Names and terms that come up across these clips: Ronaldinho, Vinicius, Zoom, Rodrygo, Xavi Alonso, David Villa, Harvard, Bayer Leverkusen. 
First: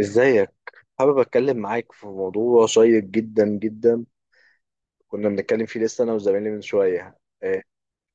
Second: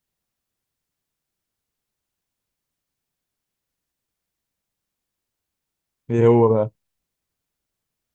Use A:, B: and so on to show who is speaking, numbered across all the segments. A: ازيك؟ حابب اتكلم معاك في موضوع شيق جدا. كنا بنتكلم فيه لسه انا
B: ايه هو
A: وزمايلي من
B: بقى؟
A: شويه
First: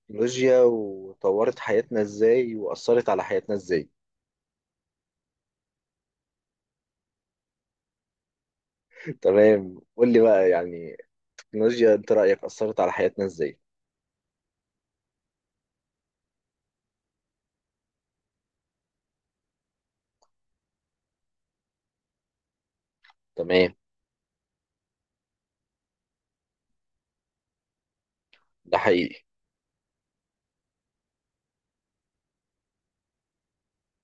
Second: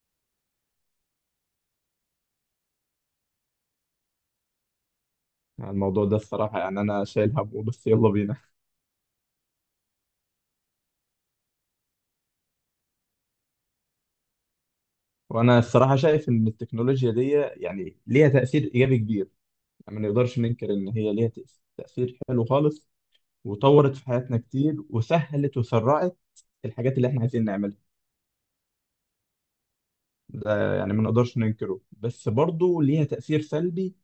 A: التكنولوجيا وطورت حياتنا ازاي واثرت على حياتنا ازاي.
B: يعني الموضوع ده الصراحة، يعني انا شايل همه، بس يلا بينا.
A: تمام، قول لي بقى يعني التكنولوجيا انت رايك اثرت على حياتنا ازاي؟
B: وانا الصراحة شايف ان التكنولوجيا دي يعني ليها تأثير ايجابي كبير، يعني ما نقدرش ننكر ان هي ليها تأثير حلو خالص،
A: تمام.
B: وطورت في حياتنا كتير، وسهلت وسرعت الحاجات اللي احنا عايزين نعملها.
A: ده حقيقي.
B: ده يعني ما نقدرش ننكره، بس برضه ليها تأثير سلبي،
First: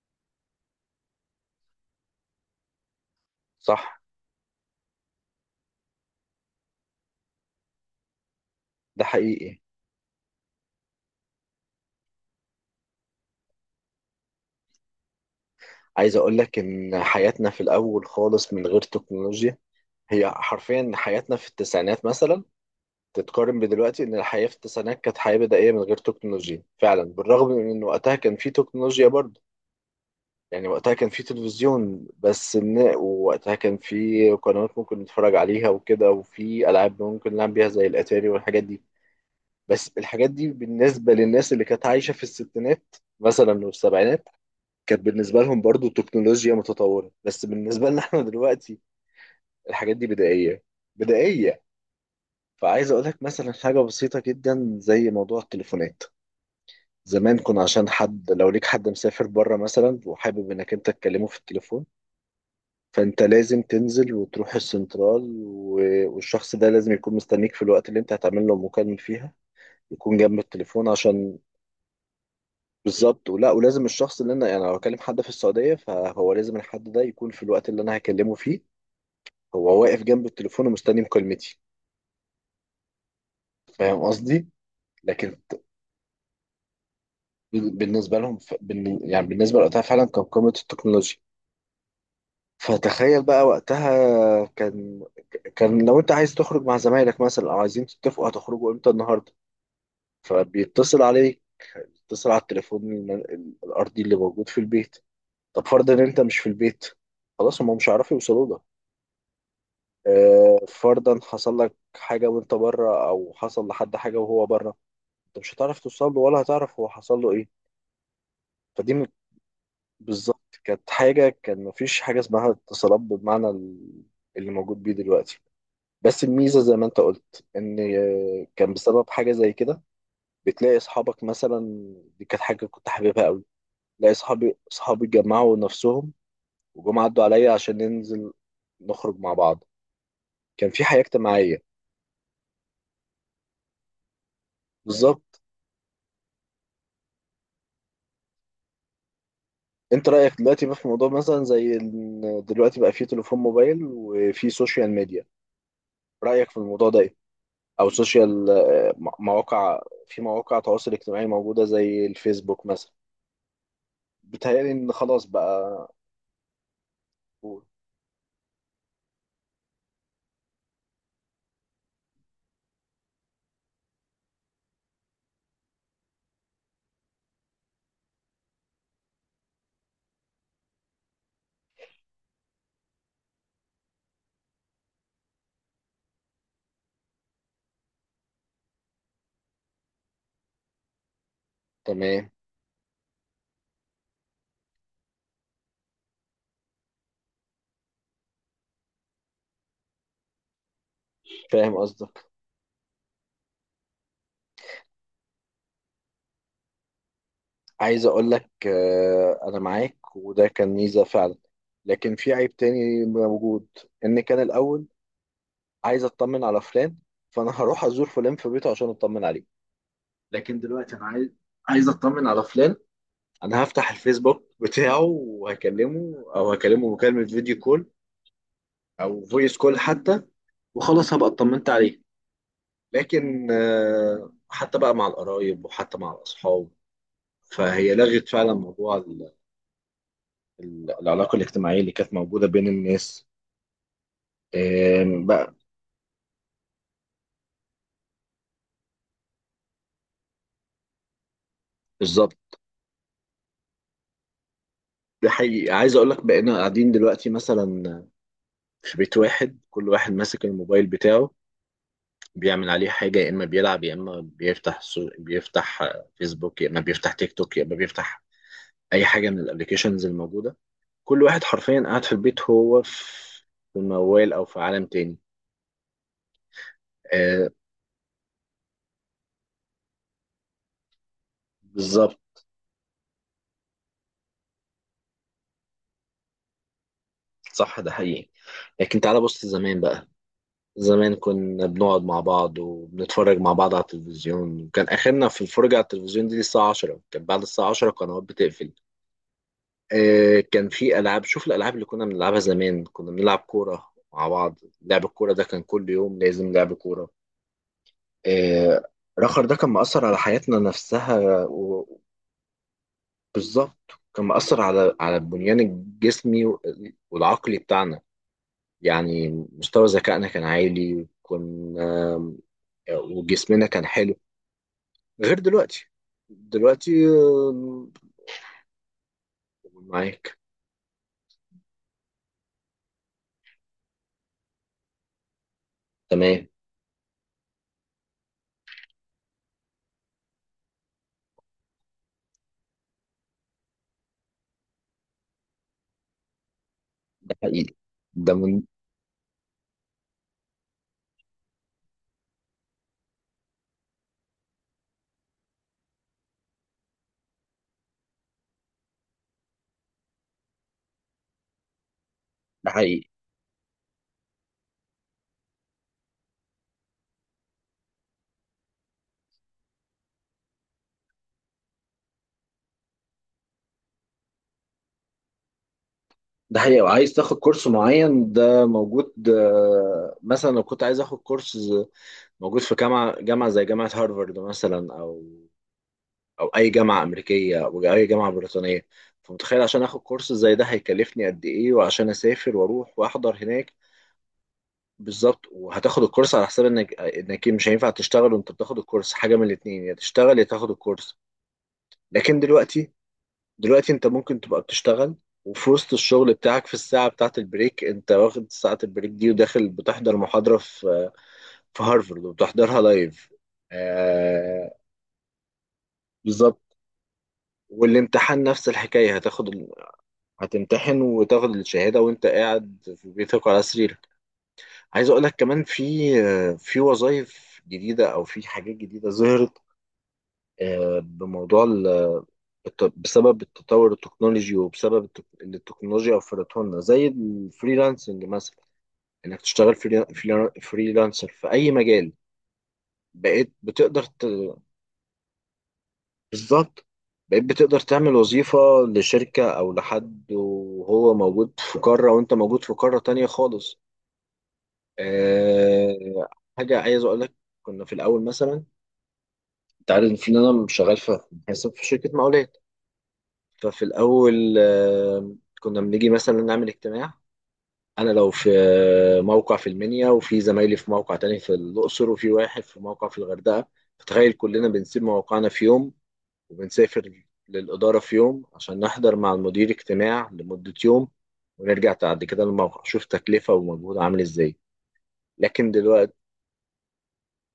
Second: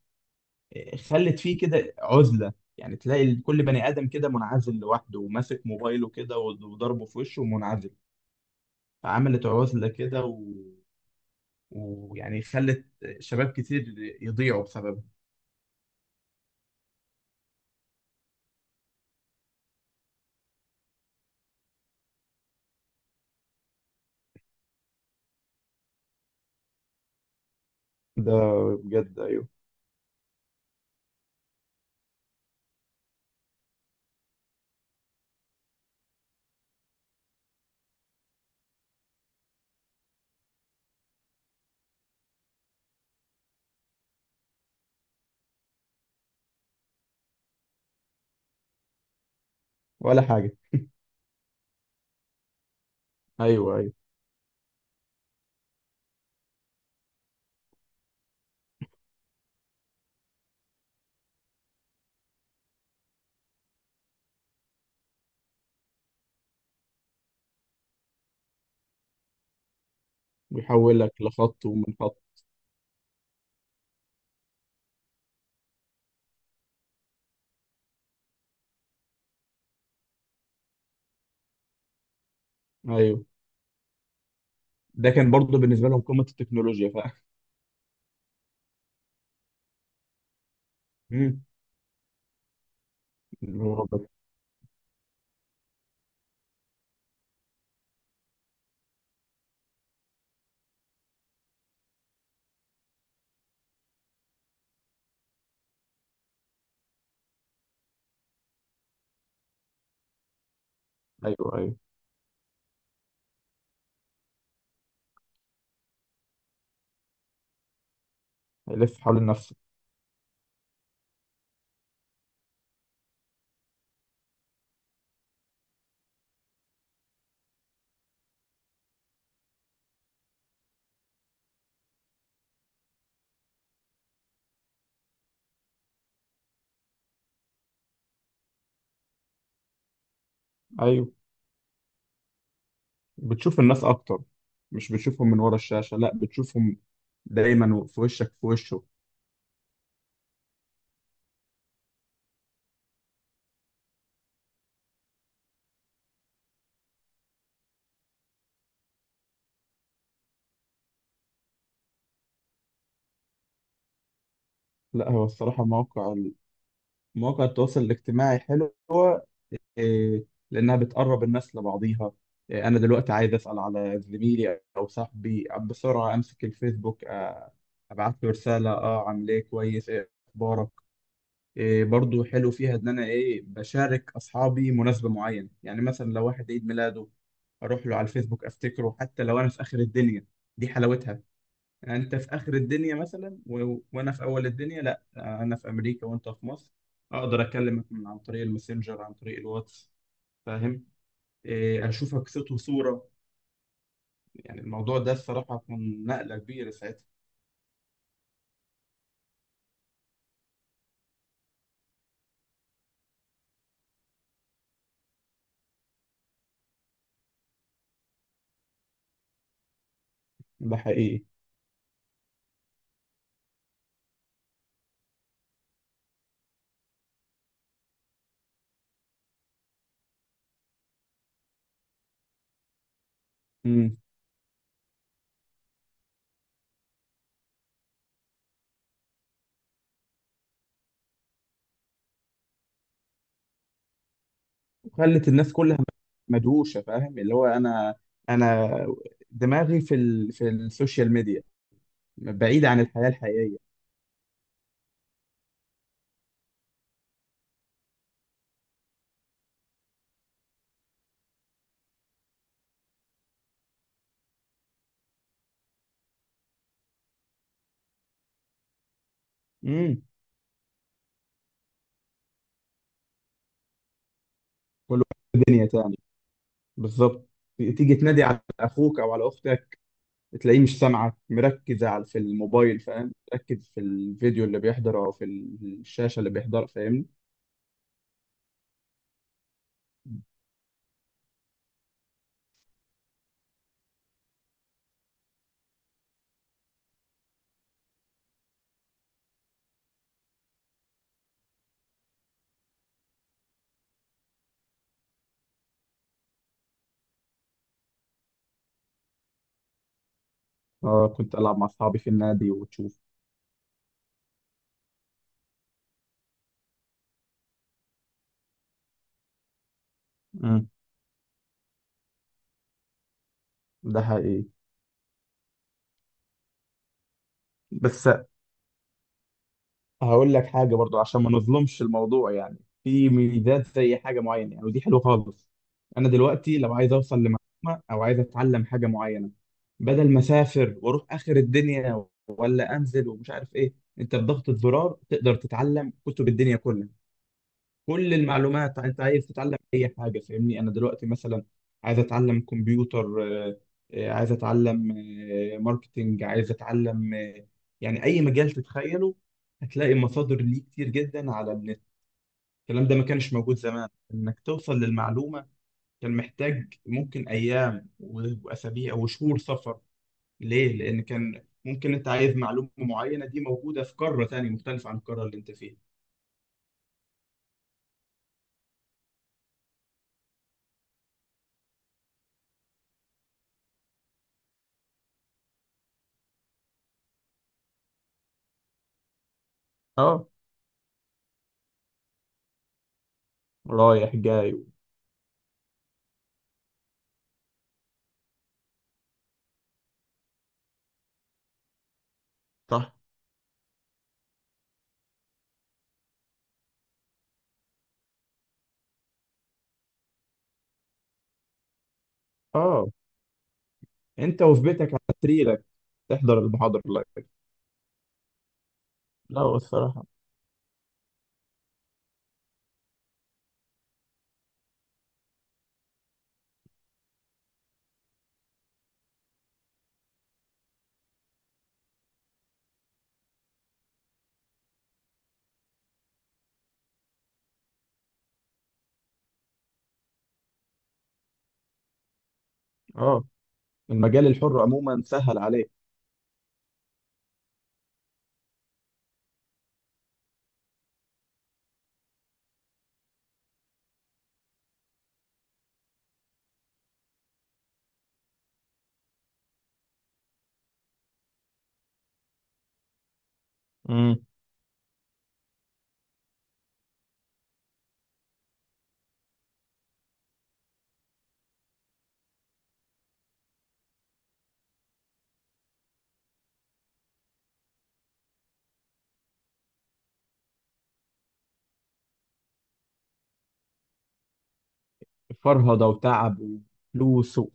B: إيه، خلت فيه كده عزلة، يعني تلاقي كل بني
A: صح،
B: آدم كده منعزل لوحده وماسك موبايله كده وضربه في وشه ومنعزل.
A: ده
B: فعملت
A: حقيقي.
B: عزلة كده، ويعني خلت شباب كتير يضيعوا بسببها.
A: عايز اقول لك ان حياتنا في الاول خالص من غير تكنولوجيا، هي حرفيا حياتنا في التسعينات مثلا تتقارن بدلوقتي، ان الحياه في التسعينات كانت حياه بدائيه من غير تكنولوجيا فعلا، بالرغم من ان وقتها
B: ده
A: كان في تكنولوجيا
B: بجد،
A: برضه.
B: ايوه.
A: يعني وقتها كان في تلفزيون بس، إن ووقتها كان في قنوات ممكن نتفرج عليها وكده، وفي العاب ممكن نلعب بيها زي الاتاري والحاجات دي. بس الحاجات دي بالنسبه للناس اللي كانت عايشه في الستينات مثلا والسبعينات كانت بالنسبه لهم برضه تكنولوجيا متطوره، بس بالنسبه لنا احنا دلوقتي الحاجات دي
B: ولا حاجه.
A: بدائيه. بدائيه. فعايز اقول لك مثلا
B: ايوه
A: حاجه
B: ايوه.
A: بسيطه جدا زي موضوع التليفونات. زمان كنا عشان حد، لو ليك حد مسافر بره مثلا وحابب انك انت تكلمه في التليفون، فانت لازم تنزل وتروح السنترال، والشخص ده لازم يكون مستنيك في الوقت اللي انت هتعمل له مكالمة فيها، يكون جنب التليفون
B: ويحولك
A: عشان.
B: لخط ومن خط.
A: بالظبط. ولا ولازم الشخص اللي انا يعني لو هكلم حد في السعودية فهو لازم الحد ده يكون في الوقت اللي انا هكلمه فيه هو واقف جنب التليفون ومستني مكالمتي.
B: ايوه،
A: فاهم قصدي؟
B: ده كان
A: لكن
B: برضه
A: ت-
B: بالنسبه لهم قمه التكنولوجيا، فاهم.
A: بالنسبة لهم يعني بالنسبة لوقتها فعلا كان قمة التكنولوجيا.
B: مم.
A: فتخيل بقى
B: اللي هو بس.
A: وقتها كان، كان لو انت عايز تخرج مع زمايلك مثلا او عايزين تتفقوا هتخرجوا امتى النهارده، فبيتصل عليك، بيتصل على التليفون الارضي اللي موجود في البيت. طب فرضا ان انت مش في البيت، خلاص هم مش هيعرفوا يوصلوا لك. فرضا
B: ايوه
A: حصل لك
B: ايوه.
A: حاجه وانت بره او حصل لحد حاجه وهو بره، انت مش هتعرف توصل له ولا هتعرف هو حصل له ايه. فدي
B: يلف
A: م-
B: حوالين نفسه.
A: بالظبط، كانت حاجه، كان مفيش حاجه اسمها اتصالات بالمعنى اللي موجود بيه دلوقتي. بس الميزة زي ما انت قلت ان كان بسبب حاجة زي كده بتلاقي اصحابك مثلا، دي كانت حاجة كنت حاببها قوي، تلاقي اصحابي جمعوا نفسهم وجم عدوا عليا عشان ننزل نخرج مع بعض. كان في حياة
B: ايوه،
A: اجتماعية.
B: بتشوف الناس اكتر، مش بتشوفهم من
A: بالظبط.
B: ورا الشاشه، لا بتشوفهم دايما في وشك في وشه.
A: انت رأيك دلوقتي بقى في موضوع مثلا زي ان دلوقتي بقى في تليفون موبايل وفي سوشيال ميديا، رأيك في الموضوع ده ايه؟ او سوشيال، مواقع، في مواقع تواصل اجتماعي موجودة زي الفيسبوك مثلا، بيتهيألي ان
B: لا هو
A: خلاص
B: الصراحه،
A: بقى.
B: مواقع التواصل الاجتماعي حلو، إيه، لانها بتقرب الناس لبعضيها. إيه، انا دلوقتي عايز اسال على زميلي او صاحبي بسرعه، امسك الفيسبوك، ابعت له رساله، اه عامل ايه، كويس، ايه اخبارك. إيه برضو حلو فيها ان انا ايه بشارك اصحابي مناسبه معينه، يعني مثلا لو واحد عيد ميلاده اروح له على الفيسبوك افتكره، حتى لو انا في اخر الدنيا، دي حلاوتها. يعني انت
A: تمام.
B: في اخر الدنيا مثلا، و... وانا في اول الدنيا، لا، انا في امريكا وانت في مصر، اقدر اكلمك من عن طريق الماسنجر، عن طريق الواتس، فاهم،
A: فاهم
B: إيه،
A: قصدك.
B: اشوفك صوت وصوره. يعني الموضوع ده الصراحه كان نقله كبيره ساعتها.
A: عايز اقول لك انا معاك، وده كان ميزه فعلا، لكن في عيب تاني موجود، ان كان الاول عايز اطمن على فلان فانا هروح ازور فلان في بيته عشان اطمن عليه، لكن
B: ده
A: دلوقتي انا
B: حقيقي.
A: عايز، عايز اطمن على فلان انا هفتح الفيسبوك بتاعه وهكلمه، او هكلمه مكالمه فيديو كول او فويس كول حتى، وخلاص هبقى اطمنت عليه. لكن
B: امم
A: حتى بقى مع القرايب وحتى مع الاصحاب فهي لغت فعلا موضوع العلاقة الاجتماعية اللي كانت موجودة بين الناس
B: وخلت الناس
A: بقى.
B: كلها مدهوشه، فاهم، اللي هو انا، انا دماغي في السوشيال ميديا،
A: بالظبط.
B: بعيد عن الحياه الحقيقيه.
A: ده حقيقي، عايز اقول لك بقينا قاعدين دلوقتي مثلا في بيت واحد كل واحد ماسك الموبايل بتاعه بيعمل عليه حاجة، يا اما بيلعب يا اما بيفتح بيفتح فيسبوك، يا اما بيفتح تيك توك، يا اما بيفتح اي حاجة من
B: امم
A: الابليكيشنز الموجودة. كل واحد حرفيا قاعد في البيت هو في في الموال او في عالم
B: كل واحد
A: تاني.
B: في دنيا تاني، بالظبط.
A: آه،
B: تيجي تنادي على اخوك او على اختك، تلاقيه مش سامعك، مركز على
A: بالظبط.
B: في الموبايل، فاهم، مركز في الفيديو اللي بيحضره او في الشاشه اللي بيحضرها، فاهمني.
A: صح، ده حقيقي. لكن تعالى بص زمان بقى، زمان كنا بنقعد مع بعض وبنتفرج مع بعض على التلفزيون، وكان آخرنا في الفرجة على التلفزيون دي الساعة 10، كان بعد الساعة 10 القنوات بتقفل. آه، كان في ألعاب، شوف الألعاب اللي كنا بنلعبها زمان، كنا بنلعب كورة مع بعض، لعب الكورة ده كان كل يوم لازم لعب كورة. آه، رخر ده كان مأثر على حياتنا
B: اه،
A: نفسها،
B: كنت العب مع اصحابي في النادي وتشوف.
A: بالظبط، كان مأثر على على البنيان الجسمي والعقلي بتاعنا. يعني مستوى ذكائنا كان عالي وكنا، وجسمنا كان
B: ده
A: حلو،
B: حقيقي.
A: غير دلوقتي. دلوقتي
B: بس هقول
A: معاك.
B: لك حاجة برضو عشان ما نظلمش الموضوع، يعني في ميزات زي حاجة معينة يعني، ودي حلوة خالص. أنا
A: تمام،
B: دلوقتي لو عايز أوصل لمعلومة أو عايز أتعلم حاجة معينة، بدل ما أسافر وأروح آخر الدنيا ولا أنزل ومش عارف إيه، أنت بضغطة زرار تقدر تتعلم كتب الدنيا كلها.
A: ده حقيقي.
B: كل
A: ده من،
B: المعلومات، انت عايز تتعلم اي حاجه، فاهمني، انا دلوقتي مثلا عايز اتعلم كمبيوتر، عايز اتعلم ماركتينج، عايز اتعلم يعني اي مجال تتخيله هتلاقي مصادر ليه كتير جدا على النت.
A: ده
B: الكلام ده
A: حقيقي.
B: ما كانش موجود زمان، انك توصل للمعلومه كان محتاج ممكن ايام و- واسابيع وشهور سفر، ليه؟ لان كان ممكن انت عايز معلومه معينه دي موجوده في قاره تانية مختلفه عن القاره اللي انت فيها.
A: ده حقيقي، وعايز تاخد كورس معين ده موجود، مثلا لو كنت عايز اخد موجود في جامعة زي جامعة هارفارد مثلا، أو أو أي جامعة أمريكية أو أي جامعة بريطانية. فمتخيل عشان آخد
B: اه،
A: كورس زي ده هيكلفني قد إيه، وعشان أسافر وأروح وأحضر هناك.
B: رايح جاي.
A: بالظبط، وهتاخد الكورس على حساب إنك مش هينفع تشتغل وأنت بتاخد الكورس، حاجة من الاتنين يا تشتغل يا تاخد الكورس. لكن دلوقتي،
B: صح.
A: دلوقتي انت ممكن تبقى بتشتغل وفي وسط الشغل بتاعك في الساعة بتاعة البريك انت واخد ساعة البريك دي وداخل بتحضر محاضرة في في هارفرد وبتحضرها
B: اه،
A: لايف.
B: انت وفي
A: آه.
B: بيتك على سريرك تحضر
A: بالظبط.
B: المحاضرة لايف.
A: والامتحان نفس الحكاية،
B: لا هو الصراحة.
A: هتمتحن وتاخد الشهادة وانت قاعد في بيتك على سريرك. عايز اقول لك كمان في في وظائف جديدة او في حاجات جديدة ظهرت بموضوع بسبب التطور التكنولوجي، وبسبب التك- اللي التكنولوجيا وفرته لنا زي الفريلانسنج مثلا، انك تشتغل فريلانسر في اي مجال.
B: اه،
A: بقيت بتقدر
B: المجال
A: ت-
B: الحر عموما سهل عليك.
A: بالظبط. بقيت بتقدر تعمل وظيفة لشركة او لحد وهو موجود في قارة وانت موجود في قارة تانية خالص. أه. حاجة عايز اقول لك، كنا في الاول مثلا، انت عارف ان انا شغال في حساب في شركة مقاولات، ففي
B: امم
A: الاول كنا بنيجي مثلا نعمل اجتماع. انا لو في موقع في المنيا، وفي زمايلي في موقع تاني في الاقصر، وفي واحد في موقع في الغردقه، فتخيل كلنا بنسيب موقعنا في يوم وبنسافر للاداره في يوم عشان نحضر مع المدير اجتماع لمده يوم، ونرجع بعد كده للموقع. شوف تكلفه ومجهود عامل ازاي. لكن
B: فرهدة
A: دلوقتي،
B: وتعب وفلوس و-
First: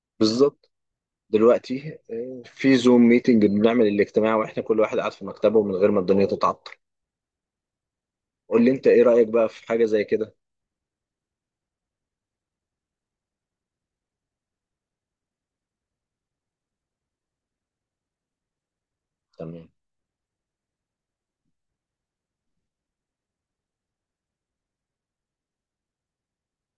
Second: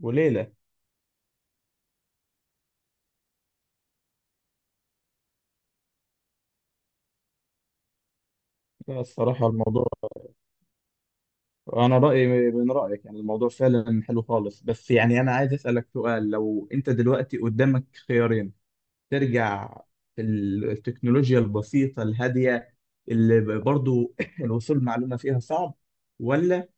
B: وليلة.
A: بالظبط، دلوقتي في زوم ميتنج بنعمل الاجتماع واحنا كل واحد قاعد في مكتبه من غير ما الدنيا تتعطل. قول لي انت
B: لا
A: ايه رايك
B: الصراحة
A: بقى في حاجه
B: الموضوع،
A: زي كده؟
B: أنا رأيي من رأيك، يعني الموضوع فعلا حلو خالص، بس يعني أنا عايز أسألك سؤال، لو أنت دلوقتي قدامك خيارين،
A: تمام.
B: ترجع في التكنولوجيا البسيطة الهادية اللي برضو الوصول معلومة فيها صعب، ولا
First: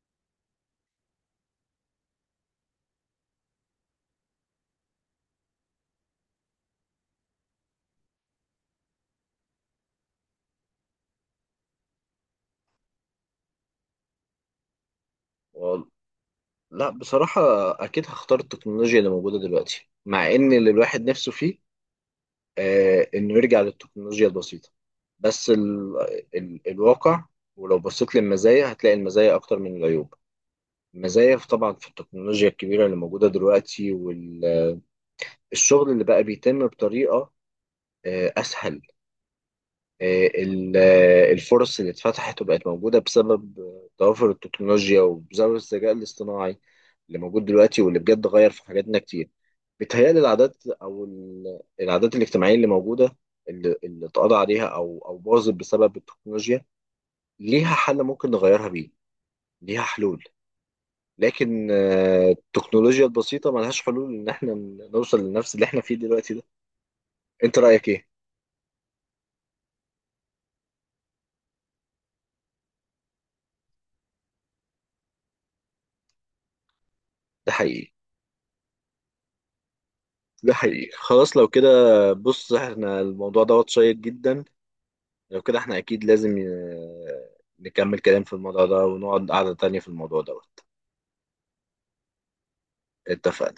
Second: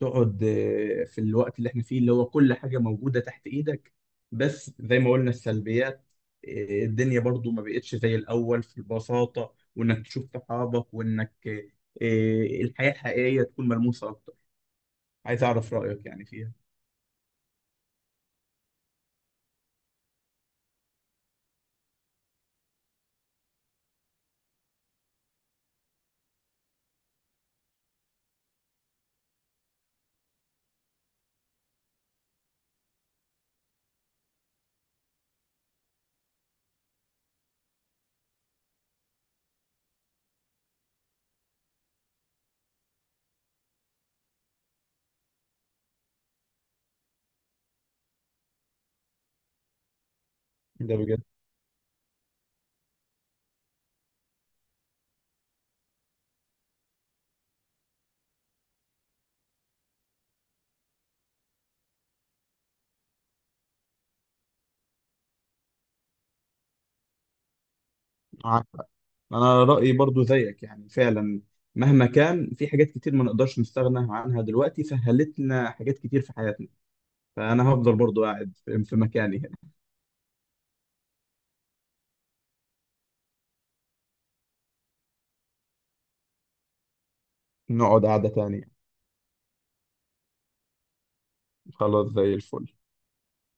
B: تقعد في الوقت اللي احنا فيه اللي هو كل حاجة موجودة تحت ايدك، بس زي ما قلنا السلبيات، الدنيا برضو ما بقتش زي الأول في البساطة، وإنك تشوف صحابك، وإنك الحياة الحقيقية تكون ملموسة أكتر، عايز أعرف رأيك يعني فيها.
A: لا، بصراحة أكيد هختار التكنولوجيا اللي موجودة دلوقتي، مع إن اللي الواحد نفسه فيه آه إنه يرجع للتكنولوجيا البسيطة، بس ال الواقع، ولو بصيت للمزايا هتلاقي المزايا أكتر من العيوب. المزايا طبعا في التكنولوجيا الكبيرة اللي موجودة دلوقتي، والشغل اللي بقى بيتم بطريقة آه أسهل، ال- الفرص اللي اتفتحت وبقت موجودة بسبب توافر التكنولوجيا وبسبب الذكاء الاصطناعي اللي موجود دلوقتي واللي بجد غير في حاجاتنا كتير. بيتهيألي العادات
B: ده
A: أو
B: بجد.
A: العادات الاجتماعية اللي موجودة اللي اتقضى عليها أو أو باظت بسبب التكنولوجيا ليها حل ممكن نغيرها بيه، ليها حلول. لكن التكنولوجيا البسيطة ملهاش حلول إن احنا نوصل لنفس اللي احنا فيه دلوقتي ده. أنت رأيك إيه؟
B: معاك حق. أنا رأيي برضو زيك، يعني فعلا مهما كان، في حاجات كتير ما نقدرش نستغنى عنها دلوقتي، سهلت لنا حاجات كتير في حياتنا،
A: ده
B: فأنا
A: حقيقي.
B: هفضل برضو قاعد في مكاني هنا.
A: ده حقيقي، خلاص لو كده. بص احنا الموضوع دوت شيق جدا، لو كده احنا اكيد لازم نكمل
B: نقعد
A: كلام
B: قعدة
A: في
B: تانية،
A: الموضوع ده، ونقعد قعدة تانية في الموضوع دوت.
B: خلاص زي الفل.
A: اتفقنا.